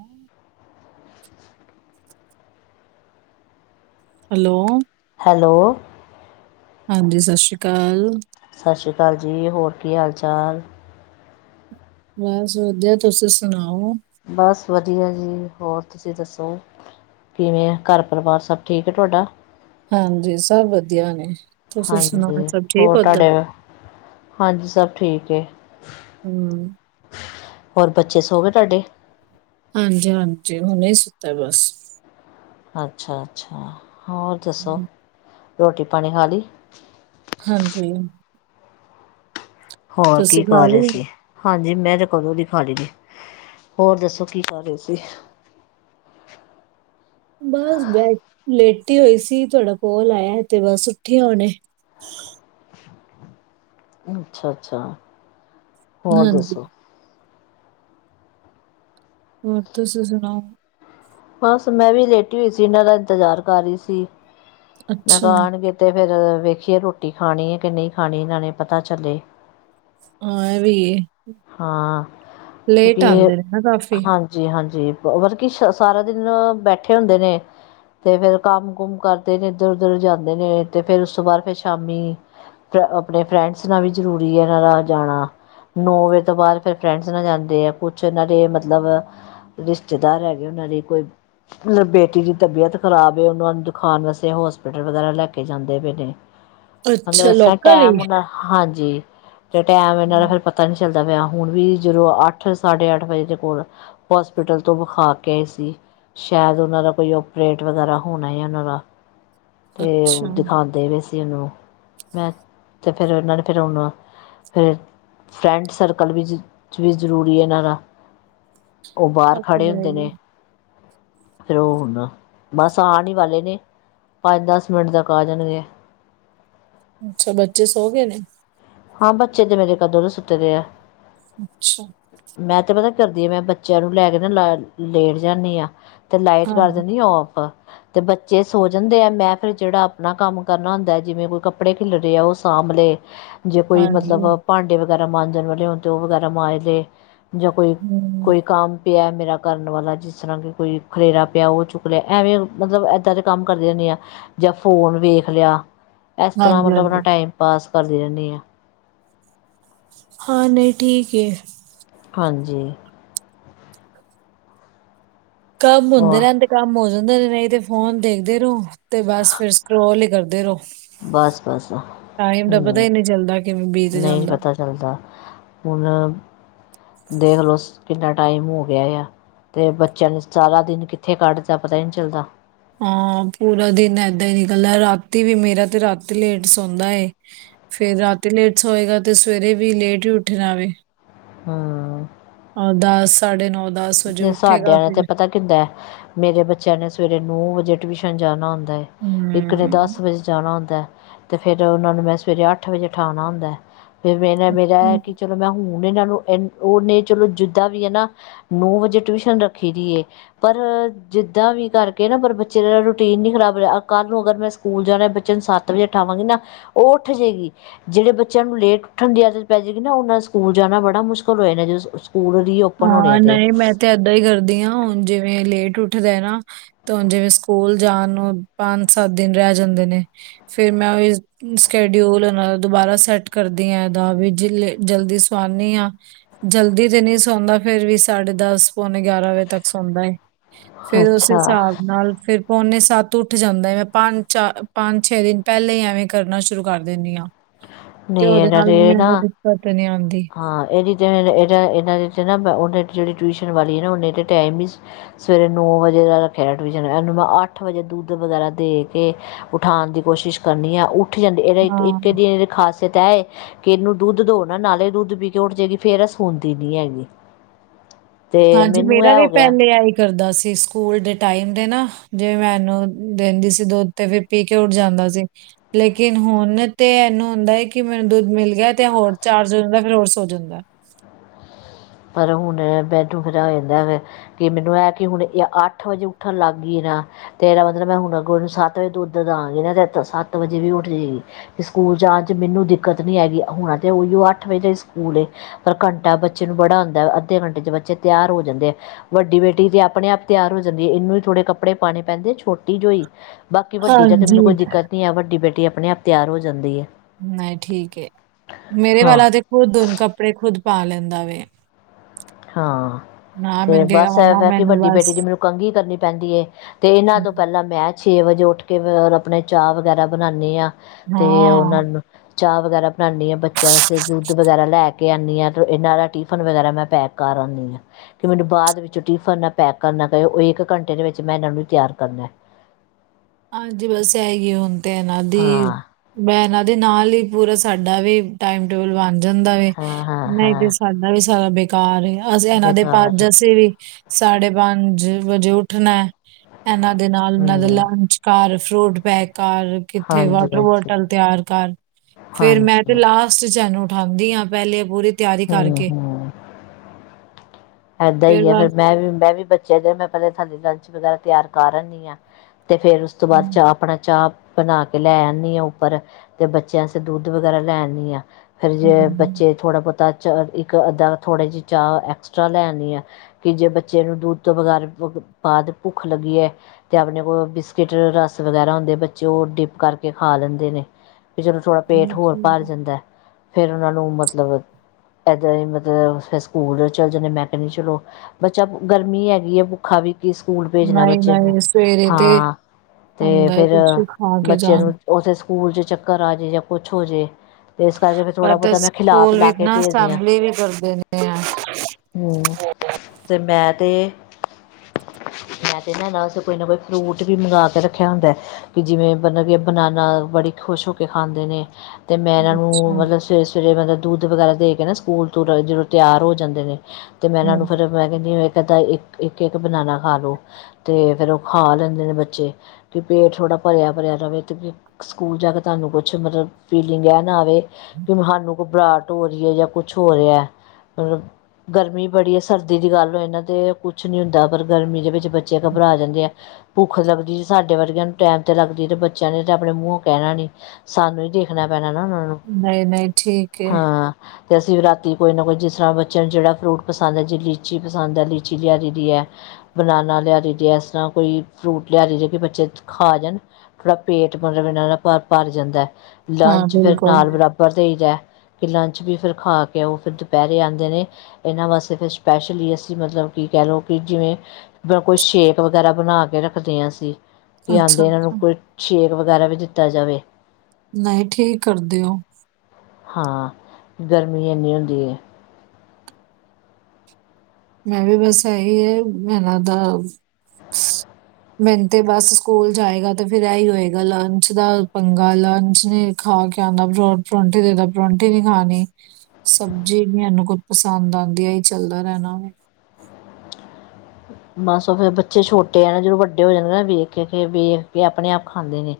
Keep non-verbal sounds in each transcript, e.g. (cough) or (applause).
ਹਾਂ। (inaudible) Hello. Hello. ਹਾਂਜੀ ਸਤ ਸ੍ਰੀ ਅਕਾਲ ਸਤਿ ਸ੍ਰੀ ਅਕਾਲ ਜੀ ਹੋਰ ਕੀ ਹਾਲ-ਚਾਲ? ਬਸ ਵਧੀਆ ਤੁਸੀ ਸੁਣਾਓ ਬਸ ਵਧੀਆ ਜੀ ਹੋਰ ਤੁਸੀਂ ਦੱਸੋ? ਕਿਵੇਂ ਏ ਘਰ ਪਰਿਵਾਰ ਸਭ ਠੀਕ ਏ ਤੁਹਾਡਾ ਹਾਂਜੀ ਸਭ ਵਧੀਆ ਨੇ। ਤੁਸੀਂ ਹਾਂਜੀ, ਸੁਣਾਓ ਸਭ ਠੀਕ ਹੋਰ ਓਦਾਂ? ਤੁਹਾਡੇ ਹਾਂਜੀ ਸਭ ਠੀਕ ਏ। ਹੁ ਹੋਰ, ਬੱਚੇ ਸੋ ਗਏ ਤੁਹਾਡੇ? ਹਾਂਜੀ-ਹਾਂਜੀ ਹੁਨ ਈ ਸੁੱਤਾ ਬਸ। ਅੱਛਾ-ਅੱਛਾ ਹੋਰ ਦੱਸੋ ਹਮ, ਰੋਟੀ-ਪਾਣੀ ਖਾਲੀ? ਹਾਂਜੀ। ਹੋਰ ਤੁਸੀਂ ਕੀ ਖਾ ਪਾ ਰਹੇ ਲਈ? ਸੀ ਹਾਂਜੀ ਮੈਂ ਤੇ ਕਦੋ ਦੀ ਖਾ ਲਈ ਜੀ ਹੋਰ ਦੱਸੋ ਕੀ ਕਰ ਰਹੇ ਸੀ ਬਸ ਬ ਲੇਟੀ ਹੋਈ ਸੀ ਤੁਹਾਡਾ ਕੋਲ ਆਇਆ ਤੇ ਬਸ ਉੱਠੀ ਹੁਣੇ। (unintelligible) (inaudible) ਅੱਛਾ ਅੱਛਾ ਹੋਰ ਹਾਂਜੀ। ਦੱਸੋ। ਹੋਰ, ਤੁਸੀ ਸੁਣਾਓ? ਬਸ ਮੈਂ ਵੀ ਲੇਟੀ ਹੋਈ ਸੀ ਇਹਨਾਂ ਦਾ ਇੰਤਜ਼ਾਰ ਕਰ ਰਹੀ ਸੀ, ਮੈਂ ਅੱਛਾ, ਕਿਆ ਆਣਗੇ ਤੇ ਫੇਰ ਵੇਖੀਏ ਰੋਟੀ ਖਾਣੀ ਹੈ ਕਿ ਨਹੀਂ ਖਾਣੀ ਇਹਨਾਂ ਨੇ ਪਤਾ ਚੱਲੇ। ਹਾਂ ਇਹ ਵੀ ਏ, ਹਾਂ ਲੇਟ ਆਂਦੇ ਨੇ ਨਾ ਕਾਫੀ। ਜੀ -ਹਾਂਜੀ, ਮਤਲਬ ਕੀ ਸਾਰਾ ਦਿਨ ਬੈਠੇ ਹੁੰਦੇ ਨੇ। ਤੇ ਫੇਰ ਕੰਮ ਕੁਮ ਕਰਦੇ ਨੇ ਇੱਧਰ ਉਧਰ ਜਾਂਦੇ ਨੇ ਤੇ ਫੇਰ ਉਸ ਤੋਂ ਬਾਅਦ ਫੇਰ ਸ਼ਾਮੀ ਆਪਣੇ ਫਰੈਂਡਸ ਨਾਲ ਵੀ ਜ਼ਰੂਰੀ ਏ ਇਹਨਾਂ ਦਾ ਜਾਣਾ ਨੌ ਵਜੇ ਉਸ ਤੋਂ ਬਾਅਦ ਫ਼ੇਰ ਫਰੈਂਡਸ ਨਾਲ ਜਾਂਦੇ ਏ ਕੁਛ ਇਹਨਾਂ ਦੇ ਮਤਲਬ ਰਿਸ਼ਤੇਦਾਰ ਹੈਗੀ ਉਹਨਾਂ ਦੀ ਕੋਈ। ਬੇਟੀ ਦੀ ਤਬੀਅਤ ਖ਼ਰਾਬ ਏ‌ ਉਹਨਾਂ ਨੂੰ ਦਿਖਾਨ ਵਾਸਤੇ ਹੋਸਪੀਟਲ ਵਗੈਰਾ ਲੈ ਕੇ ਜਾਂਦੇ ਪਏ ਨੇ। ਮਤਲਬ ਅੱਛਾ, ਇਸ ਤਰ੍ਹਾਂ ਲੋਕਲ ਹੀ ਟੈਮ ਉਹਨਾਂ ਹਾਂਜੀ, ਤੇ ਟੈਮ ਇਹਨਾਂ ਦਾ ਫੇਰ ਪਤਾ ਨੀ ਚੱਲਦਾ। ਪਿਆ ਹੁਣ ਵੀ ਜਦੋਂ ਅੱਠ ਸਾਢੇ ਅੱਠ ਵਜੇ ਦੇ ਕੋਲ ਹੋਸਪਿਟਲ ਤੋਂ ਵਿਖਾ ਕੇ ਆਏ ਸੀ। ਸ਼ਾਇਦ ਉਹਨਾਂ ਦਾ ਕੋਈ ਓਪਰੇਟ ਵਗੈਰਾ ਹੋਣਾ ਏ ਉਹਨਾਂ ਦਾ। ਤੇ ਅੱਛਾ। ਦਿਖਾਂਦੇ ਪਏ ਸੀ ਉਹਨੂੰ। ਮੈਂ ਤੇ, ਫਿਰ ਉਹਨਾਂ ਨੇ, ਫਿਰ-ਫਿਰ ਫਰੈਂਡਸ। ਸਰਕਲ ਵੀ-ਵੀ ਜ਼ਰੂਰੀ ਹੈ ਇਹਨਾਂ ਦਾ, ਉਹ ਬਾਹਰ ਕਾਫੀ ਖੜੇ ਹੁੰਦੇ ਲੇਟ। ਨੇ, ਫ਼ੇਰ ਉਹ ਹੁਣ, ਬਸ ਆਣ ਈ ਵਾਲੇ ਨੇ, ਪੰਜ-ਦਸ ਮਿੰਟ ਤਕ ਆ ਜਾਣਗੇ। ਅੱਛਾ, ਬੱਚੇ ਸ ਹੋ ਗਏ ਨੇ, ਹਾਂ ਬੱਚੇ ਤੇ, ਮੇਰੇ ਕਦੋਂ ਦੇ ਸੁੱਟੇਦੇ ਆ। ਅੱਛਾ ਮੈਂ ਤੇ ਪਤਾ ਕੀ ਕਰਦੀ ਆ, ਮੈਂ ਬੱਚਿਆਂ ਨੂੰ ਨਾਲ ਲੈ ਕੇ ਲੇਟ ਜਾਂਦੀ ਹਾਂ। ਤੇ ਲਾਈਟ, ਕਰ ਹਾਂਜੀ, ਦੇਣੀ ਔਫ ਤੇ ਬੱਚੇ ਸੋ ਜਾਂਦੇ ਆ, ਮੈਂ ਫਿਰ ਜਿਹੜਾ ਆਪਣਾ ਕੰਮ ਕਰਨਾ ਹੁੰਦਾ, ਜਿਵੇਂ ਕੋਈ ਕੱਪੜੇ ਖਿਲਰੇ ਆ ਉਹ ਸਾਂਭ ਲਏ ਜੇ ਕੋਈ ਹਾਂਜੀ, ਮਤਲਬ ਭਾਂਡੇ ਵਗੈਰਾ ਮਾਂਜਣ ਵਾਲੇ ਹੋਣ, ਤੇ ਉਹ ਵਗੈਰਾ ਮਾਂਜ ਲਏ। ਜਾਂ ਹੂੰ, ਕੋਈ-ਕੋਈ ਕੰਮ ਪਿਆ ਮੇਰਾ ਕਰਨ ਵਾਲਾ ਜੀ ਜਿਸ ਤਰ੍ਹਾਂ ਕਿ, ਕੋਈ ਖਲੇਰਾ ਪਿਆ ਉਹ ਚੁੱਕ ਲਿਆ, ਐਵੇਂ ਮਤਲਬ ਇੱਦਾਂ ਦੇ ਕੰਮ ਕਰਦੀ ਰਹਿਦੀ ਹਾਂ। ਜਾਂ ਫੋਨ ਵੇਖ ਲਿਆ, ਇਸ ਤਰ੍ਹਾਂ ਹਾਂਜੀ, ਮਤਲਬ ਆਪਣਾ ਹਾਂਜੀ। ਟਾਈਮ, ਪਾਸ ਕਰਦੀ ਰਹਿੰਦੀ ਆ। ਹਾਂ ਨ, ਹੀਂ ਠੀਕ ਏ। ਹਾਂਜੀ। ਕੰਮ ਹੁੰਦੇ ਹੋਰ ਰਹਿੰਦੇ। ਕੰਮ ਹੋ ਜਾਂਦਾ ਜੇ, ਨਹੀਂ ਤੇ ਫੋਨ ਦੇਖਦੇ ਰਹੋ ਤੇ, ਬਸ ਫੇਿਰ ਸਕਰੋਲ ਹੀ ਕਰਦੇ ਰਹੋ। ਬਸ ਬਸ ਟਾਈਮ ਦਾ ਹੂੰ ਪਤਾ, ਨਹੀ ਚੱਲਦਾ ਕਿਵੇਂ ਬੀਤ ਨਹੀਂ ਜਾਂਦਾ। ਪਤਾ ਚੱਲਦਾ ਹੁਣ, ਦੇਖ ਲਓ ਕਿੰਨਾ ਟਾਈਮ ਹੋ ਗਿਆ ਆ। ਤੇ ਬੱਚਿਆਂ ਨੇ, ਸਾਰਾ ਦਿਨ ਕਿੱਥੇ ਕੱਢ ਤਾਂ ਪਤਾ ਹੀ ਨਹੀਂ ਚੱਲਦਾ। ਹਾਂ ਪੂਰਾ ਦਿਨ, ਏਦਾਂ ਹੀ ਨਿਕਲਦਾ, ਰਾਤੀ ਵੀ ਮੇਰਾ ਤੇ ਰਾਤੀ ਲੇਟ ਸੌਂਦਾ ਏ ਫੇਰ ਰਾਤੀ ਲੇਟ ਸੋਂਏਗਾ, ਤੇ ਸਵੇਰੇ ਵੀ ਲੇਟ ਹੀ ਉੱਠਦਾ ਵੈ। ਹਮ ਦਸ, ਸਾਢੇ ਨੌ, ਦਸ ਵਜੇ ਉੱਠੇਗਾ ਫ਼ੇਰ। ਕਿਦਾ, ਮੇਰੇ ਬੱਚਿਆਂ ਨੇ ਸਵੇਰੇ ਨੌ ਵਜੇ, ਟਿਊਸ਼ਨ ਜਾਣਾ ਹੁੰਦਾ ਹੈ। ਹਮ (inaudible) ਇੱਕ ਨੇ, ਦਸ ਵਜੇ ਜਾਣਾ ਹੁੰਦਾ, ਤੇ ਫਿਰ ਉਹਨਾਂ ਨੂੰ ਮੈਂ ਸਵੇਰੇ ਅੱਠ ਵਜੇ, ਉਠਾਣਾ ਹੁੰਦਾ। ਫਿਰ ਮੇਰਾ-ਮੇਰਾ ਹ ਹੂੰ। ਕਿ ਚਲੋ ਮੈਂ ਹੁਣ ਇਹਨਾਂ ਨੂੰ ਉਹਨੇ ਚਲੋ ਜਿੱਦਾਂ ਵੀ ਹੈ ਨਾ ਨੌ ਵਜੇ,, ਟਿਊਸ਼ਨ ਰੱਖੀ ਦੀ ਏ। ਪਰ ਜਿੱਦਾਂ ਵੀ ਕਰਕੇ ਨਾ ਪਰ ਬੱਚੇ ਦਾ ਰੂਟੀਨ ਨਈ ਖਰਾਬ ਰਿਹਾ, ਕੱਲ ਨੂੰ ਅਗਰ ਮੈਂ ਸਕੂਲ ਜਾਣਾ ਬੱਚੇ ਨੂੰ, ਸੱਤ ਵਜੇ ਉਠਾਵਾਂਗੇ ਨਾ ਉਹ ਉਠ ਜਾਏਗੀ। ਜਿਹੜੇ ਬੱਚਿਆਂ ਨੂੰ ਲੇਟ ਉੱਠਣ, ਦੀ ਆਜ ਪੈ ਜਾਏਗੀ ਨਾ ਉਹ ਨਾ ਸਕੂਲ ਜਾਣਾ ਬੜਾ ਮੁਸ਼ਕਿਲ ਹੋਇਆ ਨੇ ਜ ਸਕੂਲ ਦੀ ਹਾਂ, ਨਹੀਂ ਮੈਂ ਤੇ ਏਦਾਂ ਹੀ ਕਰਦੀ ਹਾਂ, ਹੁਣ ਜਿਵੇਂ ਲੇਟ ਉਠਦਾ ਏ ਨਾ ਤੇ ਜਿਵੇਂ, ਸਕੂਲ ਜਾਣ ਨੂੰ ਪੰਜ -ਸੱਤ ਦਿਨ ਰਹਿ ਜਾਂਦੇ ਨੇ, ਫੇਿਰ ਮੈਂ ਸਕਡਿਊਲ ਏਨਾ ਦਾ ਦੁਬਾਰਾ ਸੈਟ ਕਰਦੀ ਆ ਇਹਦਾ ਵੀ, ਜਲਦੀ ਸਵਾਨੀ ਆ। ਜਲਦੀ ਤੇ ਨਹੀ ਸੌਂਦਾ, ਫੇਿਰ ਵੀ ਸਾਡੇ ਦਸ, ਪੌਣੇ ਗਿਆਰਾਂ, ਵਜੇ ਤੱਕ ਸੌਂਦਾ ਈ ਫੇਰ, ਉਸ ਅੱਛਾ ਹਿਸਾਬ ਨਾਲ ਫੇਰ ਪੋਨੇ ਸੱਤ ਉੱਠ ਜਾਂਦਾ, ਮੈਂ ਪੰਜ ਚ ਪੰਜ ਛੇ ਦਿਨ ਪਹਿਲਾਂ, ਹੀ ਐਵੇਂ ਕਰਨਾ ਸ਼ੁਰੂ ਕਰ ਦਿੰਦੀ ਹਾਂ। ਤੇ ਨਹੀਂ ਉਹਦੇ ਇਹਨਾਂ ਨਾਲ, ਦੇ ਮੈਨੂੰ ਨਾ ਦਿੱਕਤ ਨੀ ਆਉਂਦੀ। ਹਾਂ, ਇਹਦੀ ਤਾਂ ਇਹਦਾ ਇਹਨਾਂ ਦੀ ਤੇ ਨਾ ਓਹਦੇ ਜਿਹੜੀ ਟਿਊਸ਼ਨ ਵਾਲੀ, ਉਹਨੇ ਤਾਂ ਟਾਈਮ ਵਿ ਸਵੇਰੇ ਨੌ ਵਜੇ ਦਾ ਰੱਖਿਆ, ਟਵਿਸ਼ਨ ਇਹਨੂੰ ਮੈਂ ਅੱਠ ਵਜੇ ਦੁੱਧ, ਵਗੈਰਾ ਦੇ ਕੇ ਉਠਾਉਣ ਦੀ, ਕੋਸ਼ਿਸ਼ ਕਰਨੀ ਆ ਉੱਠ ਜਾਂਦੇ, ਇਹਦਾ ਹਾਂ ਇੱਕ ਇਹਦੀ ਖਾਸਅਤ ਹੈ, ਏ ਕਿ ਇਹਨੂੰ ਦੁੱਧ ਦੋ, ਨਾ ਨਾਲੇ ਦੁੱਧ ਪੀ ਕੇ ਉੱਠ ਜਾਏਗੀ, ਫੇਰ ਆ ਸੋਂਦੀ ਨੀ ਹੈਗੀ। ਅਤੇ ਹਾਂਜੀ, ਮੈਨੂੰ ਮੇਰਾ ਇਹ ਵੀ ਹੋ ਗਿਆ ਪਹਿਲੇ ਆਈ ਕਰਦਾ ਸੀ ਸਕੂਲ ਦੇ ਟਾਈਮ, ਦੇ ਨਾ ਜੇ ਮੈਨੂੰ ਦਿੰਦੀ ਸੀ ਦੁੱਧ ਤੇ ਫ ਪੀ ਕੇ, ਉੱਠ ਜਾਂਦਾ ਸੀ। ਲੇਕਿਨ ਹੁਣ ਤੇ ਇਹਨੂੰ ਹੁੰਦਾ, ਕਿ ਮੈਨੂੰ ਦੁੱਧ ਮਿਲ ਗਿਆ ਤੇ, ਹੋਰ ਚਾਰਜਸ ਹੋ ਜਾਂਦਾ ਫਿਰ ਹੋਰ ਸੋ ਜਾਂਦਾ। ਪਰ ਹੁਣ ਬੈਡ ਉਠ ਜਾ ਜਾਂਦਾ ਵੈ। ਕਿ ਮੈਨੂੰ ਇਹ ਕਿ, ਹੁਣ ਇਹ ਅੱਠ ਵਜੇ ਉੱਠਣ ਲੱਗ ਗਈ ਏ ਨਾ। ਤੇ ਮਤਲਬ ਮੈਂ ਹੁਣ ਅੱਗੋ ਤੋ ਸੱਤ ਵਜੇ ਦੁੱਧ ਦਵਾਂਗੀ ਨਾ ਐ ਤਾ ਸੱਤ ਵਜੇ ਵੀ ਉੱਠ ਜਾਏਗੀ। ਸਕੂਲ ਜਾਣ ਚ ਮੈਨੂੰ ਦਿੱਕਤ ਨੀ ਆਏਗੀ। ਹੁਣਾ ਤੇ ਉਹੀਓ ਅੱਠ ਵਜੇ ਦਾ ਸਕੂਲ ਏ। ਪਰ ਘੰਟਾ ਬੱਚੇ ਨੂੰ ਬੜਾ ਹੁੰਦਾ, ਅੱਧੇ ਘੰਟੇ ਚ ਬੱਚੇ ਤਿਆਰ ਹੋ ਜਾਂਦੇ ਆ। ਵੱਡੀ ਬੇਟੀ ਤੇ ਆਪਣੇ ਆਪ ਤਿਆਰ ਹੋ ਜਾਂਦੀ ਏ। ਇਹਨੂੰ ਹੀ ਥੋੜੇ ਕੱਪੜੇ ਪਾਉਣੇ ਪੈਂਦੇ ਛੋਟੀ ਜੋ ਹੋਹੀ। ਬਾਕੀ ਵੱਡੀ ਜਾਂ ਤੇ ਹਾਂਜੀ ਮੈਨੂੰ ਕੋਈ ਦਿੱਕਤ ਨੀ ਆ। ਵੱਡੀ ਬੇਟੀ ਆਪਣੇ ਆਪ ਤਿਆਰ ਹੋ ਜਾਂਦੀ ਹੈ। ਨਹੀਂ ਠੀਕ ਐ। ਮੇਰੇ ਹਾਂ ਵਾਲਾ ਤੇ ਖੁਦ ਕੱਪੜੇ ਖੁੱਦ ਪਾ ਲੈਂਦਾ ਵੇ। ਹਾਂ। ਨਾ ਤੇ ਮੈਨੂੰ ਕਹੇਗਾ ਬਸ ਮੰਮਾ ਕਿ ਮੈਨੂੰ ਵੱਡੀ ਬੇਟੀ ਬਸ ਦੀ ਮੈਨੂੰ ਕੰਘੀ ਕਰਨੀ ਪੈਂਦੀ ਹੈ। ਤੇ ਇਹਨਾਂ ਤੋਂ ਹਮ, ਪਹਿਲਾਂ ਮੈਂ। ਛੇ ਵਜੇ ਉੱਠ ਕੇ ਮੈ ਆਪਣੇ ਚਾਹ ਵਗੈਰਾ ਬਣਾਉਂਦੇ ਹਾਂ ਤੇ ਹਾਂ ਉਹਨਾਂ ਨੂੰ। ਚਾਹ ਵਗੈਰਾ ਬਣਾਉਂਦੀ ਹਾਂ, ਬੱਚਿਆਂ ਵਾਸਤੇ ਦੁੱਧ ਵਗੈਰਾ ਲੈ ਕੇ ਆਉਂਦੀ ਹਾਂ, ਇਹਨਾਂ ਦਾ ਟਿਫਨ ਵਗੈਰਾ ਮੈਂ ਪੈਕ। ਘਰ ਆਉਂਦੀ ਆ। ਕਿ ਮੈਨੂੰ ਬਾਅਦ ਵਿੱਚੋਂ ਟਿਫਨ ਨਾ ਪੈਕ ਕਰਨਾ ਪਵੇ, ਉਹ ਇੱਕ ਘੰਟੇ ਦੇ ਵਿੱਚ ਮੈਂ ਇਹਨਾਂ ਨੂੰ ਤਿਆਰ ਕਰਨਾ। ਹਾਂਜੀ, ਬਸ ਏਹ ਹਿ ਏ ਹੁਣ ਤੇ ਇਹਨਾਂ ਦੀ ਹਾਂ ਮੈ ਇਹਨਾ ਦੇ ਨਾਲ ਹੀ, ਪੂਰਾ ਸਾਡਾ ਵੀ ਟਾਈਮ - ਟੇਬਲ ਬਣ ਜਾਂਦਾ ਵੇਂ। ਹਾਂ ਹਾਂ ਨਹੀਂ ਤੇ ਹਾਂ ਸਾਡਾ ਵੀ ਸਾਰਾ ਬੇਕਾਰ ਹਿ ਆ, ਅਸੀਂ ਇਹਨਾਂ ਦੇ ਬੇਕਾਰ ਪਾਜ ਅਸੀੇ ਵੀ ਸਾਢੇ ਪੰਜ ਵਜੇ ਉੱਠਣਾ ਹੈ। ਇਹਨਾਂ ਦੇ ਨਾਲ ਇਹਨਾਂ ਦੇ ਹੂੰ ਲੰਚ। ਕਾਰ ਫਰੂਟ ਪੈਕ ਕਾਰ। ਕਿੱਥੇ ਹਾਂਜੀ ਵਾਟਰ ਹਾਂਜੀ ਬੋਟਲ ਤਿਆਰ ਕਰ, ਫੇਰ ਮੈਂ ਤੇ ਹਾਂਜੀ ਲਾਸਟ ਚ ਐਨੂੰ ਉਠਾਉਂਦੀ ਹਾਂ। ਪਹਿਲੇ ਪੂ- ਹੂੰ-ਹੂੰ। ਇੱਦਾਂ ਫਿਰ ਹੀ ਹੈ। ਬਸ ਫੇਰ ਮੈਂ ਵੀ- ਮੈਂ ਵੀ ਬੱਚੇ ਦੇ ਮੈਂ ਪਹਿ ਥਾਲੀ ਲੰਚ ਵਗੈਰਾ, ਤਿਆਰ ਕਰ ਆਂਦੀ ਹਾਂ। ਤੇ ਫੇਰ ਉਸ ਤੋਂ ਬਾਅਦ, ਹਮ, ਚਾਹ ਆਪਣਾ ਚਾਹ ਬਣਾ ਕੇ ਲੈ ਆਉਂਣੀ ਆ, ਉੱਪਰ ਤੇ ਬੱਚਿਆਂਸ ਤੇ ਦੁੱਧ ਵਗੈਰਾ ਲੈ ਆਉਂਨੀ ਆ। ਫੇਰ ਜੇ ਹਮ, ਬਚੇ ਥੋੜਾ ਬਹੁਤਾ ਚ ਇੱਕ ਅੱਧਾ ਥੋੜੀ ਜਿਹਾ ਚਾਹ ਐਕਸਟਰਾ ਲੈ ਆਣੀ ਆ। ਕਿ ਜੇ ਬੱਚੇ ਨੂੰ ਦੁੱਧ ਤੋਂ ਵਗੈਰਾ ਬਾਅਦ ਭੁੱਖ ਲੱਗੀ ਹੈ। ਤੇ ਆਪਣੇ ਕੋਲ ਬਿਸਕਿਟ, ਰਸ ਵਗੈਰਾ ਹੁੰਦੇ ਬੱਚੇ ਉਹ ਡਿਪ ਕਰਕੇ ਖਾ ਲੈਂਦੇ ਨੇ। ਵੀ ਜਦੋਂ ਥੋੜਾ ਪੇਟ ਹੋਰ ਭਰ ਜਾਂਦਾ ਏ। ਫੇਰ ਉਹਨਾਂ ਨੂੰ ਮਤਲਬ, ਏਦਾਂ ਹੀ ਮਤਲਬ ਫੇਰ ਸਕੂਲ। ਚੱਲ ਜਾਂਦੇ। ਮੈਂ ਕਹਿੰਨੀ ਚਲੋ, ਬੱਚਾ ਗਰਮੀ ਹੈਗੀ ਹੈ। ਭੁੱਖਾ ਵੀ ਕਿ ਸਕੂਲ ਭੇਜਣਾ ਨਹੀਂ ਬੱਚੇ ਨੂੰ, ਨਹੀਂ ਸਵੇਰੇ ਤੇ ਹਾਂ ਤੇ ਹੁੰਦਾ ਹੈ ਫੇਰ ਕੁਛ ਵੀ ਖਾ ਕੇ ਬੱਚੇ ਜਾਣ ਨੂੰ ਉਥੇ ਸਕੂਲ ਚ ਚੱਕਰ ਆ ਜੇ, ਜਾਂ ਕੁਛ ਹੋ ਜੇ। ਤੇ ਇਸ ਕਰਕੇ ਫੇਰ ਥੋੜਾ ਬਹੁਤਾ ਮੈਂ ਖਿਲਾ- ਪਿਲਾ ਕੇ ਭੇਜਦੀ ਹਾਂ। ਵੇ ਕਰਦੇ ਨੇ। ਹ (unintelligible) ਹੂੰ, ਤੇ ਮੈਂ ਤੇ ਮੈਂ ਤੇ ਇਹਨਾਂ ਆਸਤੇ ਕੋਈ ਨਾ ਕੋਈ ਫਰੂਟ ਵੀ ਮੰਗਵਾ ਕੇ ਰੱਖਿਆ ਹੁੰਦਾ। ਕਿ ਜਿਵੇਂ ਮਤਲਬ ਕਿ ਬਨਾਨਾ ਬੜੀ ਖੁਸ਼ ਹੋ ਕੇ ਖਾਂਦੇ ਨੇ। ਤੇ ਮੈਂ ਇਹਨਾਂ ਨੂੰ ਅੱਛਾ ਮਤਲਬ ਸਵੇਰੇ- ਸਵੇਰੇ ਮਤਲਬ ਦੁੱਧ ਵਗੈਰਾ ਦੇ ਕੇ, ਨਾ ਸਕੂਲ ਤੋਂ ਜਦੋਂ ਤਿਆਰ ਹੋ ਜਾਂਦੇ ਨੇ। ਤੇ ਮੈਂ ਇਹਨਾਂ ਨੂੰ ਹਮ ਫੇਰ ਮੈਂ ਕਹਿੰਦੀ ਇਕੱਦਾਂ ਇੱਕ- ਇੱਕ ਬਨਾਨਾ ਖਾ ਲੋੋ। ਤੇ ਫੇਰ ਉਹ ਖਾ ਲੈਂਦੇ ਨੇ ਬੱਚੇ। ਕੀ ਪੇਟ ਥੋੜਾ ਭਰਿਆ- ਭਰਿਆ ਰਵੇ ਤੇ। ਸਕੂਲ ਜਾ ਕੇ ਤੁਹਾਨੂੰ ਕੁਛ ਮਤਲਬ ਫੀਲਿੰਗ ਇਹ ਨਾ ਆਵੇ ਕਿ ਸਾਨੂੰ ਘਬਰਾਟ ਹੋ ਰਹੀ ਹੈ। ਜਾਂ ਕੁਛ ਹੋ ਰਿਹਾ ਮਤਲਬ ਗਰਮੀ ਬੜੀ ਹੈ। ਸਰਦੀ ਦੀ ਗੱਲ ਹੋਏ ਨਾ ਤੇ ਕੁਛ ਨੀ ਹੁੰਦਾ। ਪਰ ਗਰਮੀ ਦੇ ਵਿੱਚ ਬੱਚੇ ਘਬਰਾ ਜਾਂਦੇ ਆ। ਭੁੱਖ ਲੱਗਦੀ। ਸਾਡੇ ਵਰਗਿਆਂ ਨੂੰ ਟੈਮ ਤੇ ਲੱਗਦੀ। ਤੇ ਬੱਚਿਆਂ ਨੇ ਤੇ ਆਪਣੇ ਮੂੰਹ ਕਹਿਣਾ ਨੀ। ਸਾਨੂੰ ਹੀ ਦੇਖਣਾ ਪੈਣਾ ਨਾ, ਉਹਨਾਂ ਨੂੰ। ਨਹੀਂ- ਨਹੀਂ ਠੀਕ ਹੈ। ਹਾਂ ਤੇ ਅਸੀਂ ਵੀ ਰਾਤੀ ਕੋਈ ਨਾ ਕੋਈ ਜਿਸ ਤਰਾਂ ਬ ਚਿਹੜਾ ਫਰੂਟ ਪਸੰਦ ਹੈ, ਜੇ ਲੀਚੀ ਪਸੰਦ ਹੈ ਲੀਚੀ ਲਿਆ ਦੀ ਦੀ ਹੈ। ਬਨਾਨਾ ਲਿਆ ਦਈ ਦੇ ਹੈ। ਇਸ ਤਰਾਂ ਕੋਈ ਫਰੂਟ ਲਿਆ ਦੀ ਜੇ ਕਿ ਬੱਚੇ ਖਾ ਜਾਣ। ਥੋੜਾ ਪੇਟ ਮਤਲਬ, ਇਹਨਾਂ ਦਾ ਭਰ-ਭਰ ਜਾਂਦਾ, ਹਾਂ ਲੰਚ ਫਿਰ ਬਿਲਕੁਲ ਨਾਲ ਬਰਾਬ ਬਸ ਠੀਕ ਐ ਕਿ, ਲੰਚ ਵੀ ਫਿਰ ਖਾ ਕੇ ਉਹ ਫਿਰ ਦੁਪਹਿਰੇ ਆਉਂਦੇ ਨੇ, ਇਹਨਾਂ ਵਾਸਤੇ ਫਿਰ ਸਪੈਸ਼ਲੀ ਅਸੀਂ ਮਤਲਬ, ਕਿ ਕਹਿ ਲਓ ਕਿ ਜਿਵੇਂ ਬਿਲਕੁਲ ਸ਼ੇਕ ਵਗੈਰਾ ਬਣਾ ਕੇ ਰੱਖਦੇ ਆਂ ਅਸੀ। ਕੀ ਆਉਂਦੇ, ਅੱਛਾ ਇਹਨਾਂ ਨੂੰ ਅੱਛਾ ਕੋਈ ਛੇਕ ਵਗੈਰਾ ਵੀ ਦਿੱਤਾ ਜਾਵੇ। ਨਹੀਂ ਠੀਕ ਕਰਦੇ ਓ, ਹਾਂ, ਗਰਮੀ ਇੰਨੀ ਹੁੰਦੀ ਹੈ। ਮੈਂ ਵੀ ਬਸ ਇਹੀ ਹੈ ਮੈਂਨਾਂ ਦਾ ਮੈਨ ਤੇ ਬਸ ਸਕੂਲ ਜਾਏਗਾ, ਤੇ ਫੇਰ ਇਹੀ ਹੋਏਗਾ, ਲੰਚ ਦਾ ਪੰਗਾ ਲੰਚ ਨੇ ਖਾ ਕੇ ਆਦਾ ਪਰੌਠੀ ਦੇਦਾ ਪਰੌਠੇ ਨੀ ਖਾਣੇ। ਸਬਜ਼ੀ ਵੀ ਮਨੂੰ ਕੁੱਝ ਪਸੰਦ ਆਦੀ ਆ, ਹੀ ਚੱਲਦਾ ਰਹਿਣਾ ਹੋਵੇ। ਬਸ ਫੇਰ ਬੱਚੇ ਛੋਟੇ ਆ ਨਾ ਜਦੋਂ ਵੱਡੇ ਹੋ ਜਾਣਗੇ, ਨਾ ਵੇਖ ਕੇ ਵੇਖ ਕੇ ਆਪਣੇ ਆਪ ਖਾਂਦੇ ਨੇ।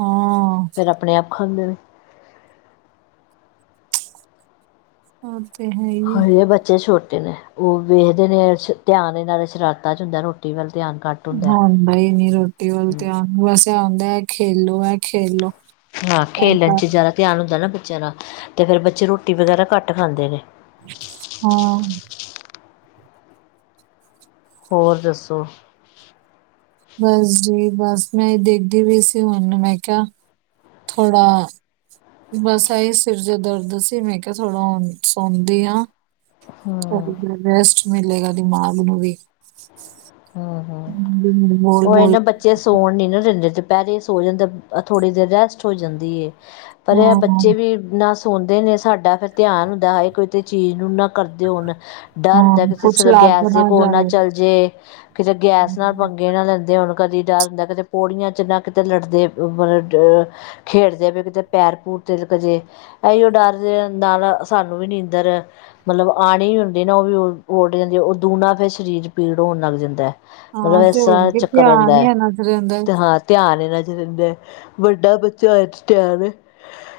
ਹਾਂ ਫੇਰ ਆਪਣੇ ਆਪ ਖਾਂਦੇ ਨੇ, ਔ ਤੇ ਹੈ। ਹੀ ਹੈ। ਹਜੇ ਬੱਚੇ ਛੋਟੇ ਨੇ ਉਹ ਵੇਖਦੇ ਨੇ ਧਿਆਨ ਇਹ ਨਾਲ ਸ਼ਰਾਰਤਾ ਚ ਹੁੰਦਾ, ਰੋਟੀ ਵੱਲ ਧਿਆਨ ਘੱਟ ਹੁੰਦਾ ਹੀ ਨੀ ਰੋਟੀ ਵੱਲ ਧਿਆਨ ਬਸ ਇਹ ਆਦਾ, ਖੇਲੋ ਐ ਖੇਲੋ। ਹਾਂ ਖੇਲਣ ਚ ਹਾਂ ਜ਼ਿਆਦਾ ਧਿਆਨ ਹੁੰਦਾ ਨਾ ਬੱਚਿਆਂ ਦਾ, ਤੇ ਫੇਰ ਬੱਚੇ ਰੋਟੀ ਵਗੈਰਾ ਘੱਟ ਖਾਂਦੇ ਨੇ। ਹਾਂ, ਹੋਰ ਦੱਸੋ? ਬਸ ਜੀ ਬਸ ਮੈਂ ਦੇਖਦੀ, ਪਈ ਸੀ ਹੁਣ ਮੈਂ ਕਿਹਾ। ਥੋੜ੍ਹਾ, ਬਸ ਆਹੀ ਸਿਰ ਚ ਦਰਦ ਸੀ, ਮੈਂ ਕਿਹਾ ਥੋੜ੍ਹਾ ਸੋਦੀ ਹਾਂ। ਹੂੰ ਰੈਸਟ ਮਿਲੇਗਾ, ਦਿਮਾਗ ਨੂੰ ਵੀ। ਹੂੰ, ਬੋਲ-ਬੋਲ। ਜੇ ਸੋਣ ਨੀ ਨਾ ਦਿੰਦੇ, ਤੇ ਪਹਿਰੇ ਸੋ ਜਾਂਦੇ ਥੋੜੀ ਦੇਰ ਰੈਸਟ ਹੋ ਜਾਂਦੀ। ਪਰ ਆ ਹਾਂ ਬੱਚੇ ਵੀ। ਨਾ ਸੌਦੇ ਨੇ ਸਾਡਾ ਫਿਰ ਧਿਆਨ ਹੁੰਦਾ ਹੈ, ਕੋ ਤੇ ਚੀਜ਼ ਨੂੰ ਨਾ ਕਰਦੇ ਹੋਣ ਡਰ ਹੁੰਦਾ, ਹਾਂ ਕੁਛ ਕਿਸੇ ਲੱਗ ਗੈਸ ਦੇ ਕੋਲ ਨਾ ਜਾਏ ਚੱਲ ਜੇ। ਕਿਤੇ ਗੈਸ ਨਾਲ ਪੰੰਗੇ ਨਾ ਲੈਂਦੇ ਹੋਣ, ਕਦੇ ਡਰ ਹੁੰਦਾ ਕਿਤੇ ਪੌੜੀਆਂ ਚ ਨਾ ਕਿਤੇ ਲੜਦੇ ਮਤਲਬ, ਖੇਡਦੇ ਵੀ ਕਿਤੇ ਪੈਰ ਪੂਰ ਤੀਲਕ ਜੇ। ਇਹੀ ਉਹ ਡਰ ਦੇ ਨਾਲ ਸਾਨੂੰ ਵੀ ਨੀਂਦਰ ਮਤਲਬ ਆਣੀ ਹੁੰਦੀ ਨਾ ਉਹ ਵੀ ਉੱਡ ਜਾਂਦੀ, ਉਹ ਦੂਣਾ ਫੇਰ ਸਰੀਰ ਪੀੜ ਹੋਣ ਲੱਗ ਜਾਂਦਾ। ਮਤਲਬ ਹਾਂ ਤੇ ਇਸ ਹੋਰ ਤਰ੍ਹਾਂ ਕੀ ਚੱਕਰ ਧਿਆਨ ਰਹਿੰਦਾ ਹੀ ਹੈ ਨਾ ਤੇਰੇ ਅੰਦਰ ਤੇ ਹਾਂ ਧਿਆਨ ਇਨਾ ਚ ਰਹਿਦਾ, ਵੱਡਾ ਬੱਚਾ ਹੋਏ ਤੇ ਧਿਆਨ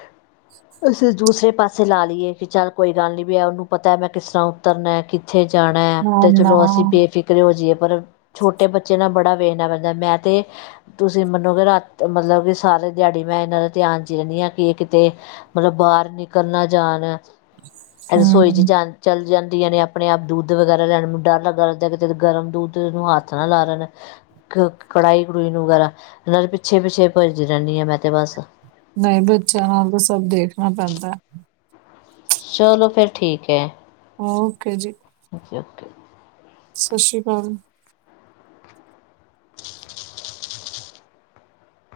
(unintelligible) ਅਸੀਂ ਦੂਸਰੇ ਪਾਸੇ ਲਾ ਲਈਏ, ਕਿ ਚੱਲ ਕੋਈ ਗੱਲ ਨੀ ਵੀ ਉਹਨੂੰ ਪਤਾ ਮੈਂ ਕਿਸ ਤਰ੍ਹਾਂ ਉੱਤਰਨਾ ਕਿ ਇੱਥੇ ਜਾਣਾ ਹੈ, ਨਾ ਤੇ ਨਾ ਚਲੋ ਅਸੀਂ ਬੇਫਿਕਰ ਹੋ ਜਏ ਪਰ ਛੋਟੇ ਬੱਚੇ ਨਾਲ ਬੜਾ ਵੇਖਨਾ ਪੈਂਦਾ ਮੈਂ ਤੇ ਤੁਸੀਂ ਮੰਨੋ ਕਿ ਰਾਤ ਮਤਲਬ ਕਿ ਸਾਰੇ ਦਿਹਾੜੀ ਮੈਂ ਇਹਨਾਂ ਦਾ ਧਿਆਨ 'ਚ ਹੀ ਰਹਿੰਦੀ ਹਾਂ, ਕਿ ਇਹ ਕਿਤੇ ਮਤਲਬ ਬਾਹਰ ਨਿਕਲ ਨਾ ਜਾਣ ਰਸੋਈ ਚ ਹਮ ਜਾ ਚੱਲ ਜਾਂਦੀਆਂ ਨੇ, ਆਪਣੇ ਆਪ ਦੁੱਧ ਵਗੈਰਾ ਲੈਣ ਨੂੰ ਡਰ ਲੱਗਾ ਲੱਗਦਾ ਜਦ ਗਰਮ ਦੁੱਧਨੂੰ ਹੱਥ ਨਾ ਲਾ ਦੇਣ। ਕੜਾਈ ਕੜੂਈ ਨੂੰ ਵਗੈਰਾ ਨਾਲ ਪਿੱਛੇ-ਪਿੱਛੇ ਭੱਜਦੀ ਰਹਿੰਦੀ, ਹਾਂ ਮੈਂ ਤੇ ਬਸ ਨਹੀਂ ਬੱਚਿਆਂ ਨਾਲ ਤਾਂ ਸਭ ਦੇਖਣਾ ਪੈਂਦਾ। ਚਲੋ ਫੇਰ ਠੀਕ ਹੈ। ਓਕੇ ਜੀ। ਓਕੇ, ਸਤਿ ਸ੍ਰੀ ਅਕਾਲ,